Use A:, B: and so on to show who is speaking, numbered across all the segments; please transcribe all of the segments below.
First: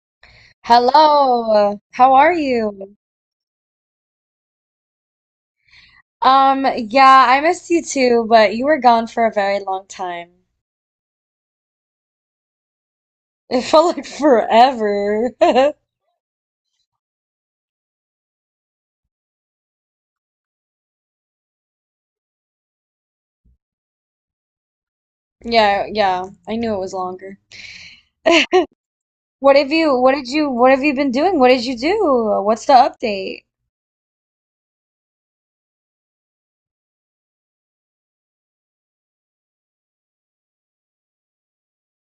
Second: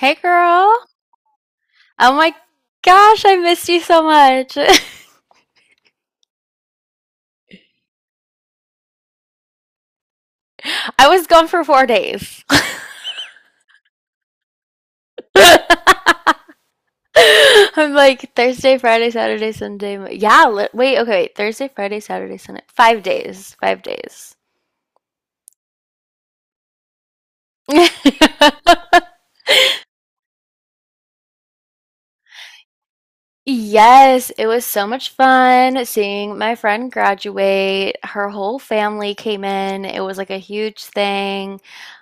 A: Hey girl.
B: Hello, how
A: Oh
B: are
A: my
B: you?
A: gosh, I missed you so much.
B: Yeah, I missed you too, but you were gone for a very long time.
A: I was gone for 4 days.
B: It felt like forever.
A: I'm like Thursday, Friday, Saturday, Sunday. Wait, okay, wait. Thursday, Friday, Saturday, Sunday. 5 days. 5 days.
B: Yeah, yeah, I knew it was longer. What have you been doing? What did you do? What's the update?
A: Yes, it was so much fun seeing my friend graduate. Her whole family came in. It was like a huge thing.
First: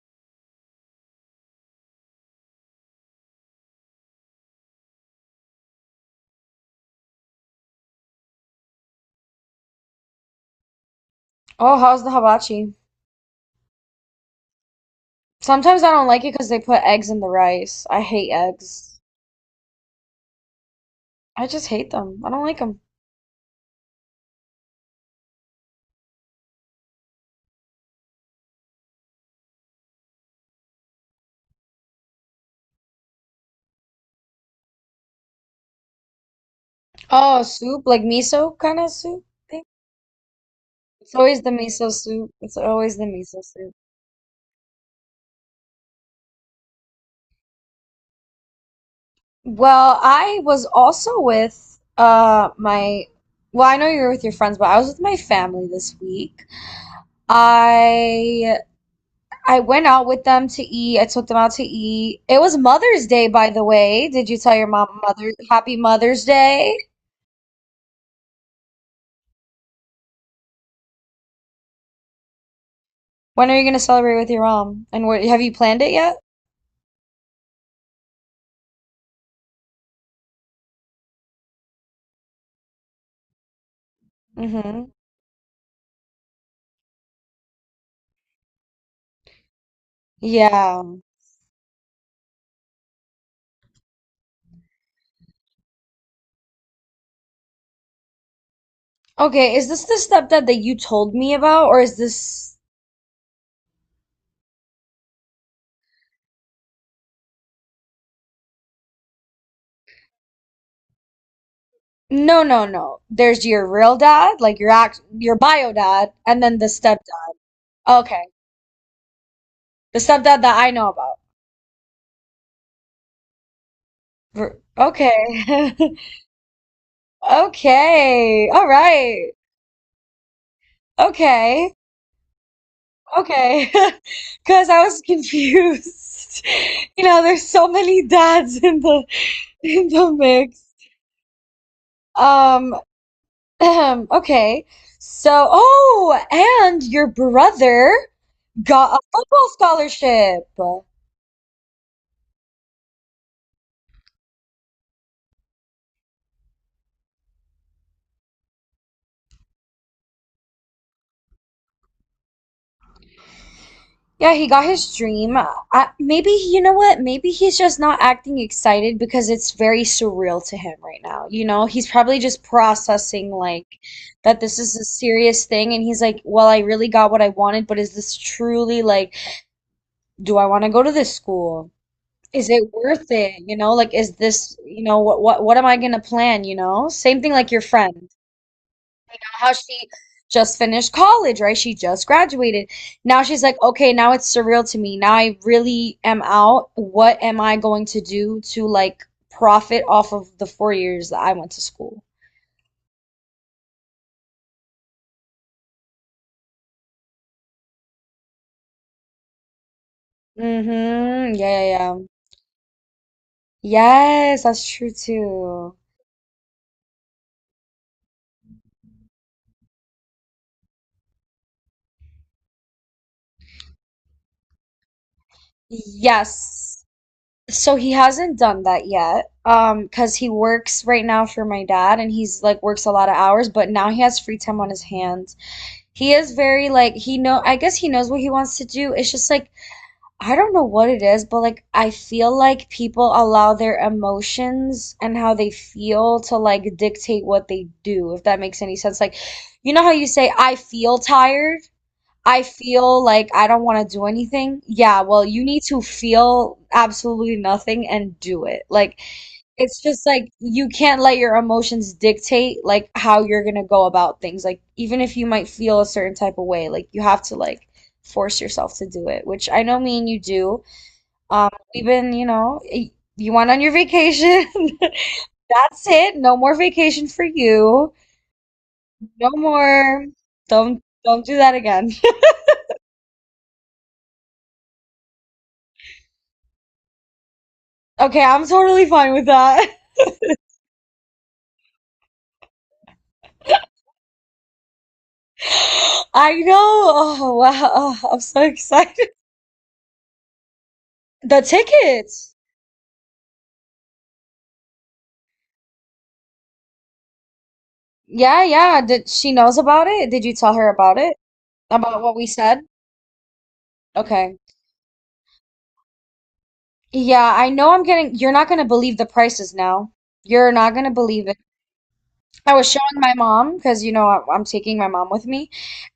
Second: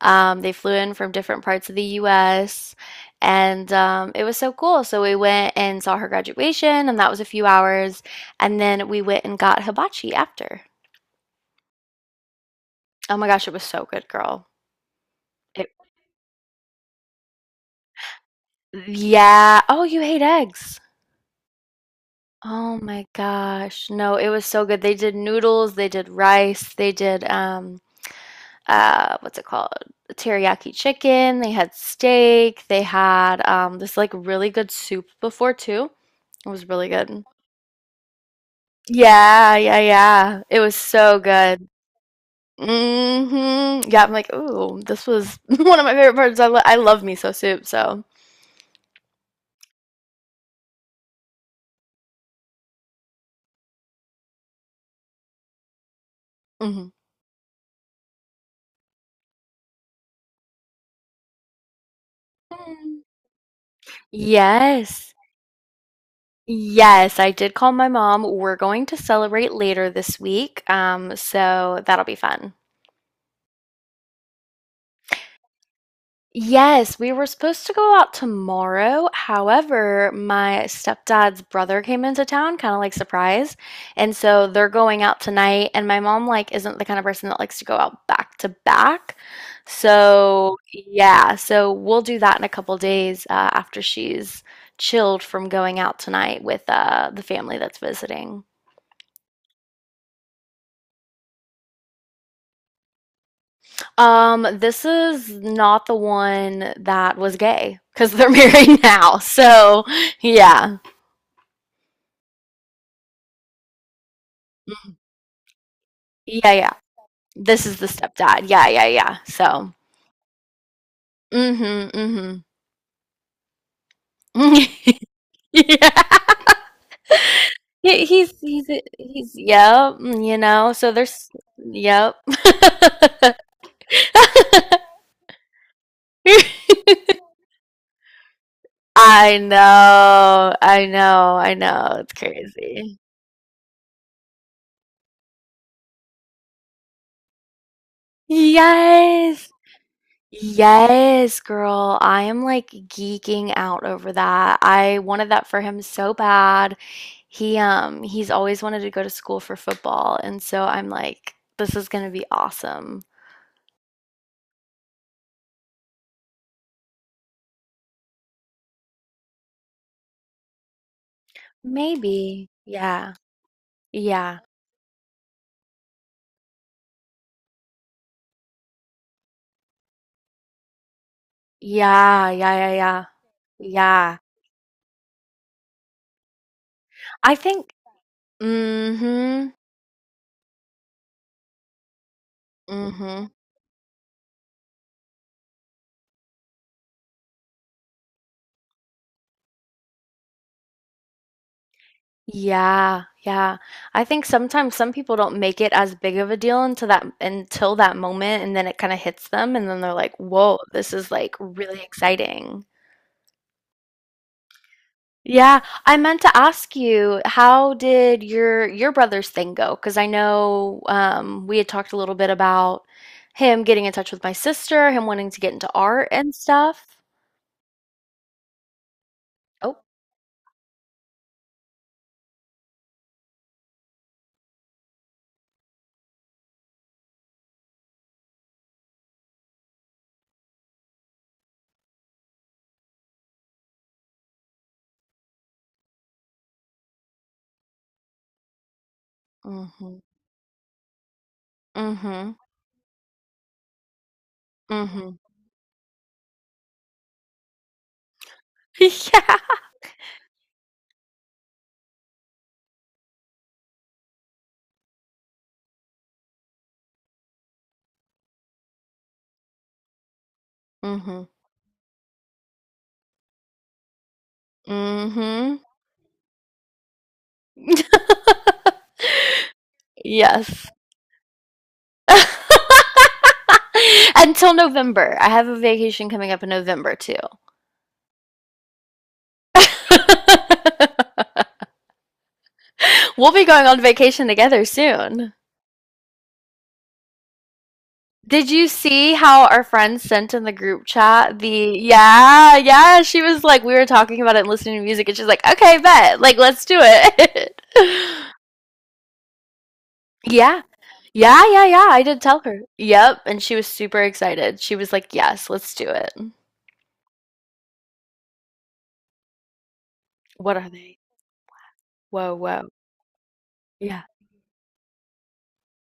A: They flew in from different parts of the US, and it was so cool. So we went and saw her graduation, and that was a few hours. And then we went and got hibachi after.
B: Oh, how's the hibachi?
A: Oh my gosh, it was so good, girl. It,
B: Sometimes I don't like it because they put eggs in the rice. I hate eggs.
A: yeah. Oh, you hate eggs.
B: I just hate them. I don't like
A: Oh
B: them.
A: my gosh. No, it was so good. They did noodles, they did rice, they did what's it called? Teriyaki chicken. They had steak. They had this like really good soup before too. It was really good.
B: Oh, soup, like miso kind of soup
A: Yeah,
B: thing?
A: yeah, yeah. It was
B: It's
A: so
B: always the
A: good.
B: miso soup. It's always the miso soup.
A: Hmm Yeah, I'm like, ooh, this was one of my favorite parts. I love miso soup, so.
B: Well, I was also with my I know you're with your friends, but I was with my family this week.
A: Mhm.
B: I I went out with them to eat. I took them out to eat. It was
A: Mm.
B: Mother's Day, by the way. Did you tell your mom
A: Yes.
B: Mother Happy Mother's Day?
A: Yes, I did call my mom. We're going to celebrate later this week, so that'll be fun.
B: When are you gonna celebrate with your mom? And what have you planned it yet?
A: Yes, we were supposed to go out tomorrow. However, my stepdad's brother came into town, kind of like surprise. And so they're
B: Mm-hmm.
A: going out tonight, and my mom like isn't the kind of person that likes to go out back to back. So,
B: Yeah.
A: yeah, so we'll do that in a couple days after she's chilled from going out tonight with the family that's visiting.
B: Okay, is this the stepdad that you told me about, or is this?
A: This is not the one that was gay because they're married now. So, yeah.
B: No, no, no. There's your real dad, like your act, your bio dad, and
A: Yeah,
B: then the
A: yeah.
B: step.
A: This is the
B: Okay.
A: stepdad. Yeah, yeah, yeah. So,
B: The stuff that I know about.
A: mhm, mhm.
B: Okay.
A: Yeah. He,
B: Okay. All
A: he's
B: right.
A: yep, mm, you know. So there's
B: Okay.
A: yep.
B: Okay. Because I was confused. You know, there's so many dads in the
A: I
B: in the
A: know.
B: mix.
A: I know. I know. It's
B: Um,
A: crazy.
B: okay. So, oh, and your brother got a
A: Yes.
B: football scholarship.
A: Yes, girl. I am like geeking out over that. I wanted that for him so bad. He's always wanted to go to school for football, and so I'm like, this is gonna be awesome.
B: Yeah, he got his dream. I, maybe, you know what? Maybe he's just not acting excited because it's very surreal to him right now. You know, he's probably just
A: Maybe. Yeah.
B: processing like
A: Yeah.
B: that this is a serious thing and he's like, "Well, I really got what I wanted, but is this truly like, do I want to go to this school?
A: Yeah.
B: Is
A: Yeah. Yeah.
B: it
A: Yeah.
B: worth it? You know, like is
A: Yeah.
B: this, you know, what am I gonna plan, you know? Same thing
A: I
B: like your
A: think.
B: friend
A: Mm-hmm.
B: how she just finished college, right? She just graduated. Now
A: Mm-hmm.
B: she's like, okay, now it's surreal to me. Now I really am out. What am I going to do to like profit off of the 4 years that I went to school?
A: Yeah, yeah. I think sometimes some people don't make it as big of a deal until that moment, and then it kind of hits them, and then they're like, "Whoa, this is like
B: Mm-hmm. Yeah,
A: really
B: yeah, yeah.
A: exciting."
B: Yes, that's true
A: Yeah,
B: too.
A: I meant to ask you, how did your brother's thing go? Because I know we had talked a little bit about him getting in touch with my sister, him wanting to get into art and
B: Yes.
A: stuff.
B: So he hasn't done that yet.
A: Oh,
B: Because he works right now for my dad and he's like works a lot of hours, but now he has free time on his hands. He is very like he know I guess he knows what he wants to do. It's just like I don't know what it is, but like I feel like people allow their emotions and how they feel to like dictate what they do, if that makes any sense. Like you know how
A: mm-hmm,
B: you say I feel tired?
A: mm-hmm,
B: I feel like I don't want to do anything. Yeah,
A: mm-hmm.
B: well, you need to feel absolutely nothing and do it. Like
A: Yeah.
B: it's just like you can't let your emotions dictate like how you're gonna go about things. Like even if you might feel a certain type of way, like you have to like force yourself to do it, which I know me and you do.
A: Mm-hmm.
B: We've been, you know, you went on your vacation.
A: Mm-hmm.
B: That's it. No more vacation for you. No more.
A: Yes.
B: Don't do that again.
A: Until November. I have a vacation coming up in November too.
B: Okay, I'm totally fine with that.
A: We'll be going on vacation together soon.
B: I know. Oh wow. Oh, I'm so
A: Did you
B: excited.
A: see how our friend sent in the group chat
B: The
A: the
B: tickets.
A: yeah, yeah, she was like we were talking about it and listening to music and she's like, "Okay, bet. Like let's do it."
B: Yeah, yeah. Did she knows about it? Did you tell
A: Yeah.
B: her about it?
A: Yeah, yeah, yeah. I
B: About what
A: did
B: we
A: tell
B: said?
A: her. Yep, and she was super
B: Okay.
A: excited. She was like, "Yes, let's do it."
B: Yeah, I know you're not going to believe the prices now. You're
A: What are
B: not going to
A: they?
B: believe it.
A: Whoa,
B: I
A: whoa.
B: was showing my mom because, you
A: Yeah.
B: know, I'm taking my mom with me.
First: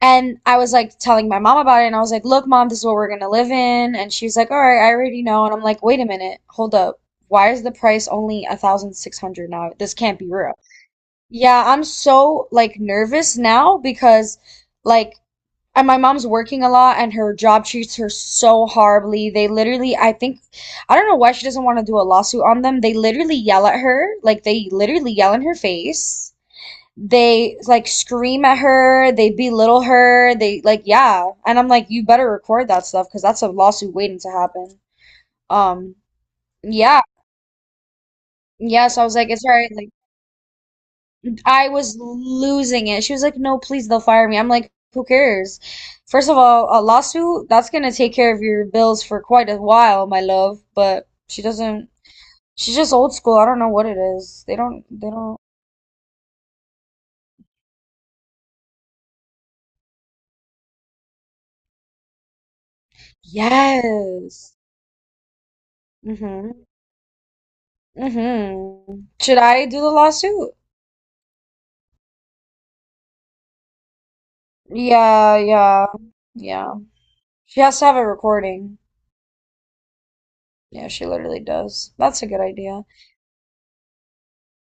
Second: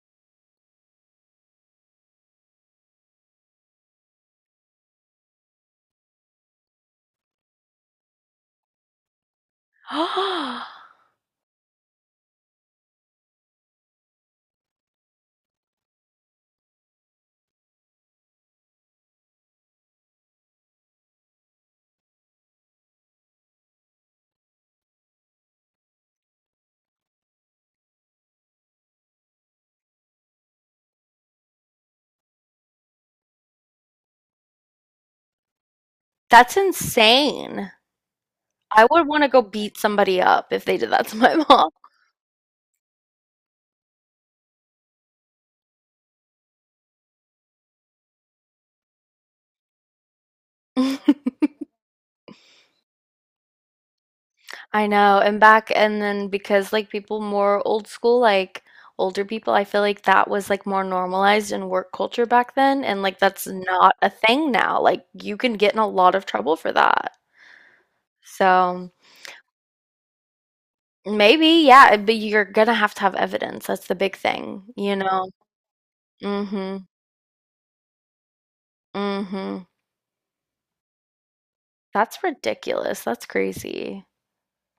B: And I was like telling my mom about it. And I was like, look, mom, this is what we're going to live in. And she's like, all right, I already know. And I'm like, wait a minute. Hold up. Why is the price only a 1,600 now? This can't be real. Yeah, I'm so like nervous now because like and my mom's working a lot and her job treats her so horribly. They literally, I think, I don't know why she doesn't want to do a lawsuit on them. They literally yell at her, like they literally yell in her face. They like scream at her, they belittle her, they like yeah. And I'm like, you better record that stuff because that's a lawsuit waiting to happen. Um,
A: That's
B: yeah.
A: insane. I
B: Yeah, so I
A: would
B: was
A: want to
B: like,
A: go
B: it's all right,
A: beat
B: like
A: somebody up if they did that to my
B: I
A: mom.
B: was losing it. She was like, "No, please, they'll fire me." I'm like, "Who cares?" First of all, a lawsuit, that's gonna take care of your bills for quite a while, my love, but she doesn't she's just old school. I don't know what it is. They don't
A: I
B: they
A: know.
B: don't
A: And then because like people more old school, like older people, I feel like that was like more normalized in work culture back then. And like that's not a thing
B: Yes.
A: now. Like you can get in a lot of trouble
B: Mm-hmm.
A: for that. So
B: Mm-hmm. Should I do the lawsuit?
A: maybe, yeah, but you're gonna have to have evidence. That's the big thing, you know?
B: Yeah, yeah, yeah.
A: Mm-hmm.
B: She has to have a recording.
A: Mm-hmm.
B: Yeah, she literally does.
A: That's
B: That's a good idea.
A: ridiculous. That's crazy.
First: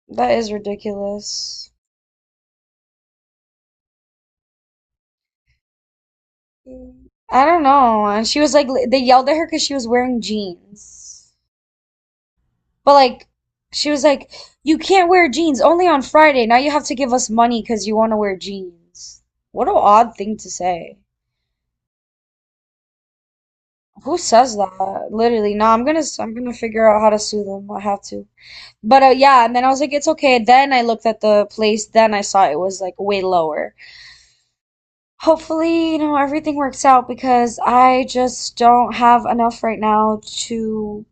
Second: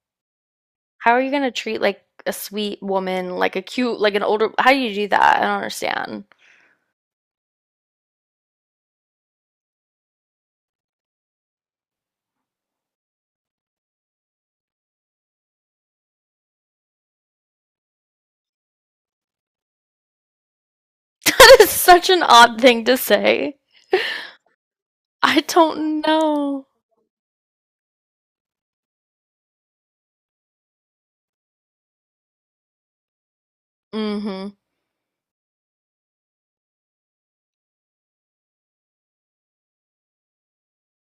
B: That is
A: How are you gonna
B: ridiculous.
A: treat like a sweet woman, like a cute, like an older? How do you do that? I don't understand.
B: Mm. I don't know. And she was like, they yelled at her because she was wearing jeans. But like, she was like, you can't wear jeans only on Friday. Now you have to give us money because you want to wear jeans. What an odd thing to say.
A: That is such an odd thing to say.
B: Who says that?
A: I
B: Literally, no,
A: don't
B: I'm gonna
A: know.
B: figure out how to sue them. I have to. But yeah, and then I was like, it's okay. Then I looked at the place. Then I saw it was like way lower.
A: Mm-hmm.
B: Hopefully, you know, everything works out because I just don't have enough right now to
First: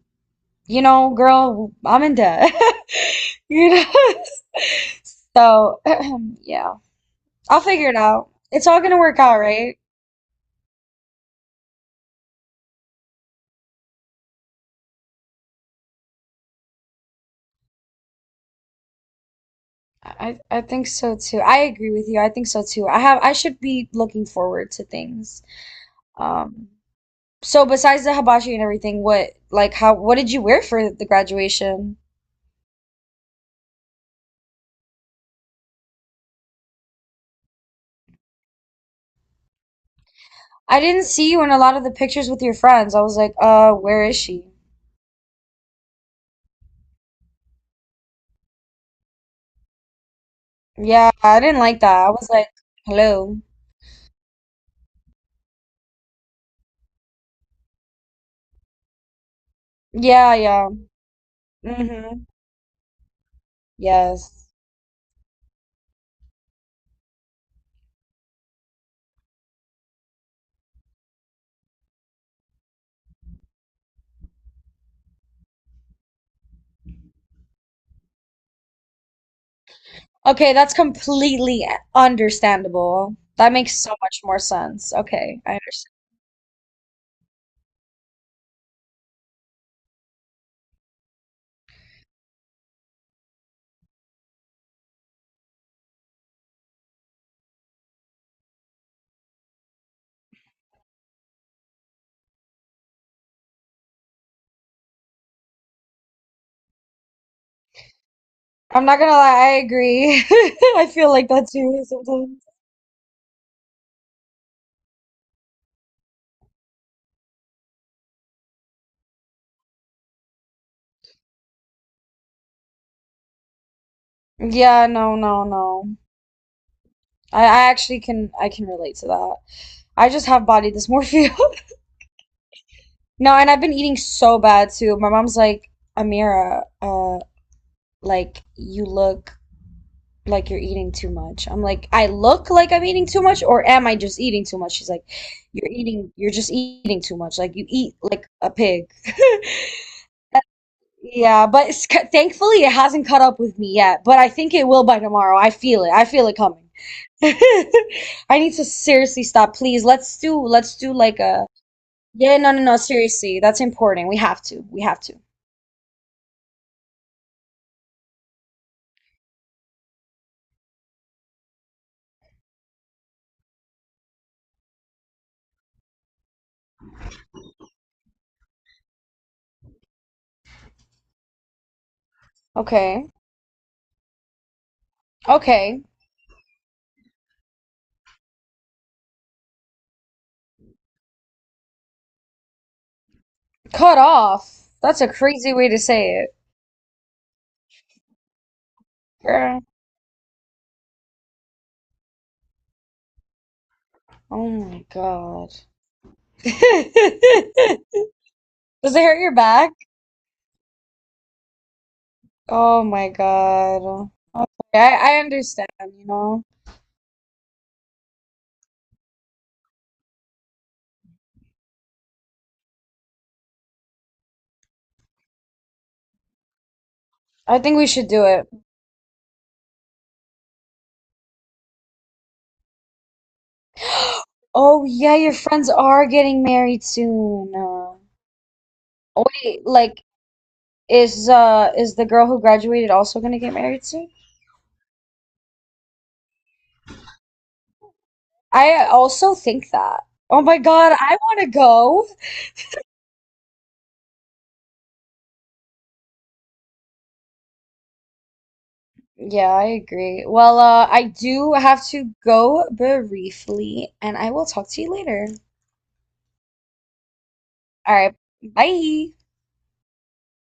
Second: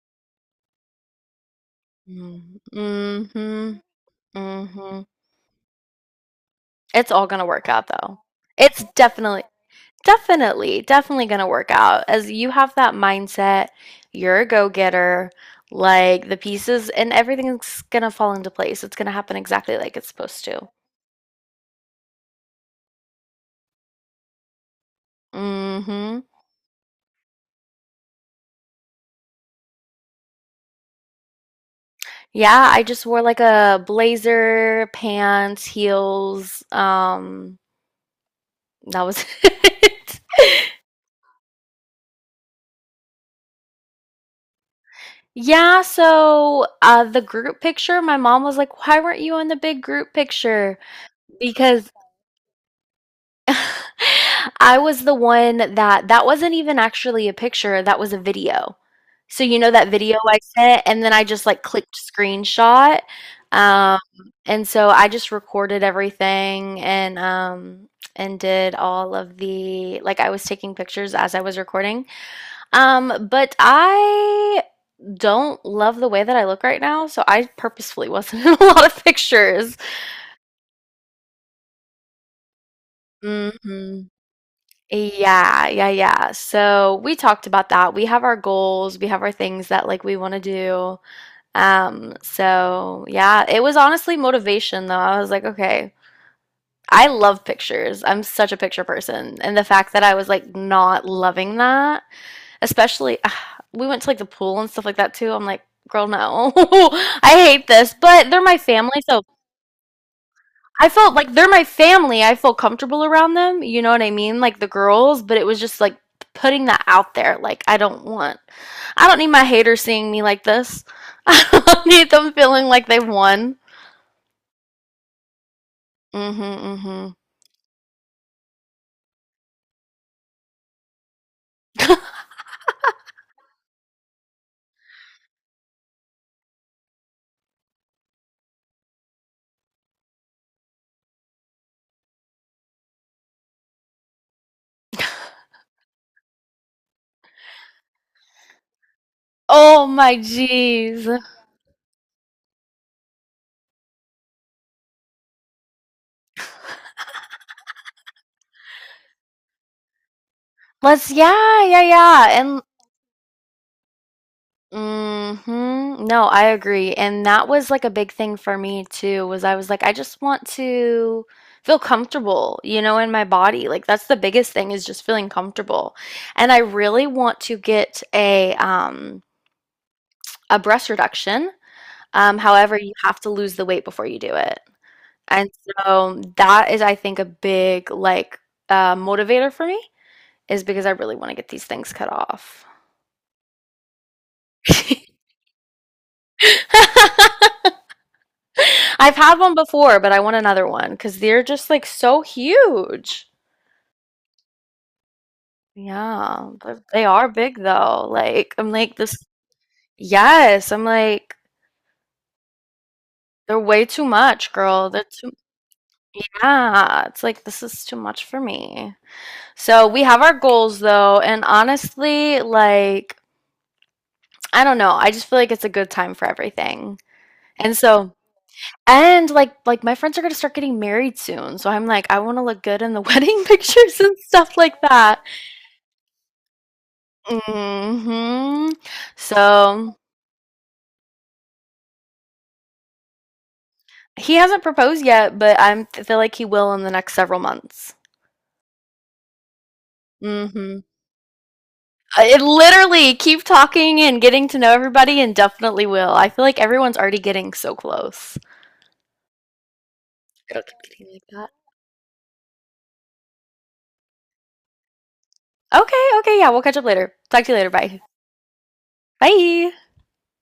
B: you know, girl, I'm in debt.
A: Mm-hmm.
B: You
A: Mm-hmm.
B: know? So, yeah.
A: It's all gonna
B: I'll
A: work out
B: figure it
A: though.
B: out. It's all
A: It's
B: gonna work out, right?
A: definitely gonna work out. As you have that mindset, you're a go-getter, like the pieces and everything's gonna fall into place. It's gonna happen exactly like it's
B: I
A: supposed
B: I
A: to.
B: think so too. I agree with you. I think so too. I have I should be looking forward to things.
A: Mm-hmm.
B: Um, so besides the hibachi and everything, what like how what did you wear for the graduation?
A: Yeah, I just wore like a blazer, pants, heels. That was it.
B: I didn't see you in a lot of the pictures with your friends. I was like, where is she?
A: Yeah, so the group picture, my mom was like, "Why weren't you in the big group picture?"
B: Yeah, I didn't like
A: Because
B: that. I was like, hello.
A: I was the one that wasn't even actually a picture, that was a video. So you know that video
B: Yeah,
A: I
B: yeah.
A: sent, and then I just like clicked
B: Mm-hmm.
A: screenshot. Um,
B: Yes.
A: and so I just recorded everything and did all of the like I was taking pictures as I was recording. But I don't love the way that I look right now, so I purposefully wasn't in a lot of pictures.
B: Okay, that's completely understandable. That makes so
A: Hmm
B: much more sense. Okay, I
A: Yeah, yeah,
B: understand.
A: yeah. So we talked about that. We have our goals, we have our things that like we want to do. So yeah, it was honestly motivation though. I was like, okay, I love pictures. I'm such a picture person. And the fact that I was like not loving that, especially we went to like the pool and stuff like that too. I'm like, girl, no. I hate this, but they're my
B: I'm not
A: family,
B: gonna
A: so
B: lie, I agree.
A: I
B: I feel
A: felt
B: like
A: like they're
B: that
A: my
B: too
A: family. I
B: sometimes.
A: feel comfortable around them. You know what I mean? Like the girls, but it was just like putting that out there. I don't need my haters seeing me like this. I don't need them feeling like they won.
B: Yeah, no, no, no.
A: Mhm, mhm.
B: I actually can relate to that. I just have body dysmorphia. No, and I've been eating so bad too. My mom's like, Amira, like you look like you're eating too much. I'm like, I look like I'm eating too much, or am I just eating too much? She's like, you're just eating too much. Like you eat like a pig.
A: Oh my jeez.
B: Yeah, but it's, thankfully it hasn't caught up with me yet. But I think it will by tomorrow. I feel it. I feel it coming. I need to seriously stop. Please, let's do
A: Let's
B: like a
A: yeah, yeah, yeah.
B: yeah, no, no,
A: And
B: no, seriously. That's important. We have to. We have to.
A: mhm. No, I agree. And that was like a big thing for me too, was I was like, I just want to feel comfortable, you know, in my body. Like that's the biggest thing is just feeling comfortable. And I really want to get a breast reduction. However, you
B: Okay.
A: have to lose the weight before you do it. And
B: Okay.
A: so that is, I think, a big like motivator for me, is because I really want to get these things cut off.
B: Cut off. That's a crazy way to say it.
A: I've had one
B: Girl.
A: before, but I want another one because they're just like so huge.
B: Oh my God.
A: Yeah,
B: Does
A: they are big though. Like, I'm
B: it
A: like, this,
B: hurt your back?
A: yes, I'm like,
B: Oh my
A: they're way too
B: God.
A: much,
B: Okay,
A: girl. They're
B: I
A: too,
B: understand, you know.
A: yeah, it's like, this is too much for me. So, we have our goals though, and honestly, like, I don't know, I just feel like it's a good time for everything.
B: I
A: And
B: think we should
A: so,
B: do it.
A: and, like, my friends are gonna start getting married soon, so I'm like, I wanna look good in the wedding pictures and stuff like
B: Oh yeah,
A: that.
B: your friends are getting married soon.
A: Mhm.
B: Oh wait,
A: So,
B: like is the girl who graduated also gonna get married soon?
A: he hasn't proposed yet, but I feel like he will in the next several months.
B: I also think that.
A: Mm.
B: Oh my
A: Mhm.
B: God, I wanna go.
A: It literally, keep talking and getting to know everybody and definitely will. I feel like everyone's already getting so close.
B: Yeah, I agree. Well,
A: It'll keep
B: I
A: getting like that.
B: do have to go briefly, and I will talk to you later.
A: Okay, okay, yeah, we'll catch up later. Talk to you later,
B: All
A: bye.
B: right, bye.
A: Bye.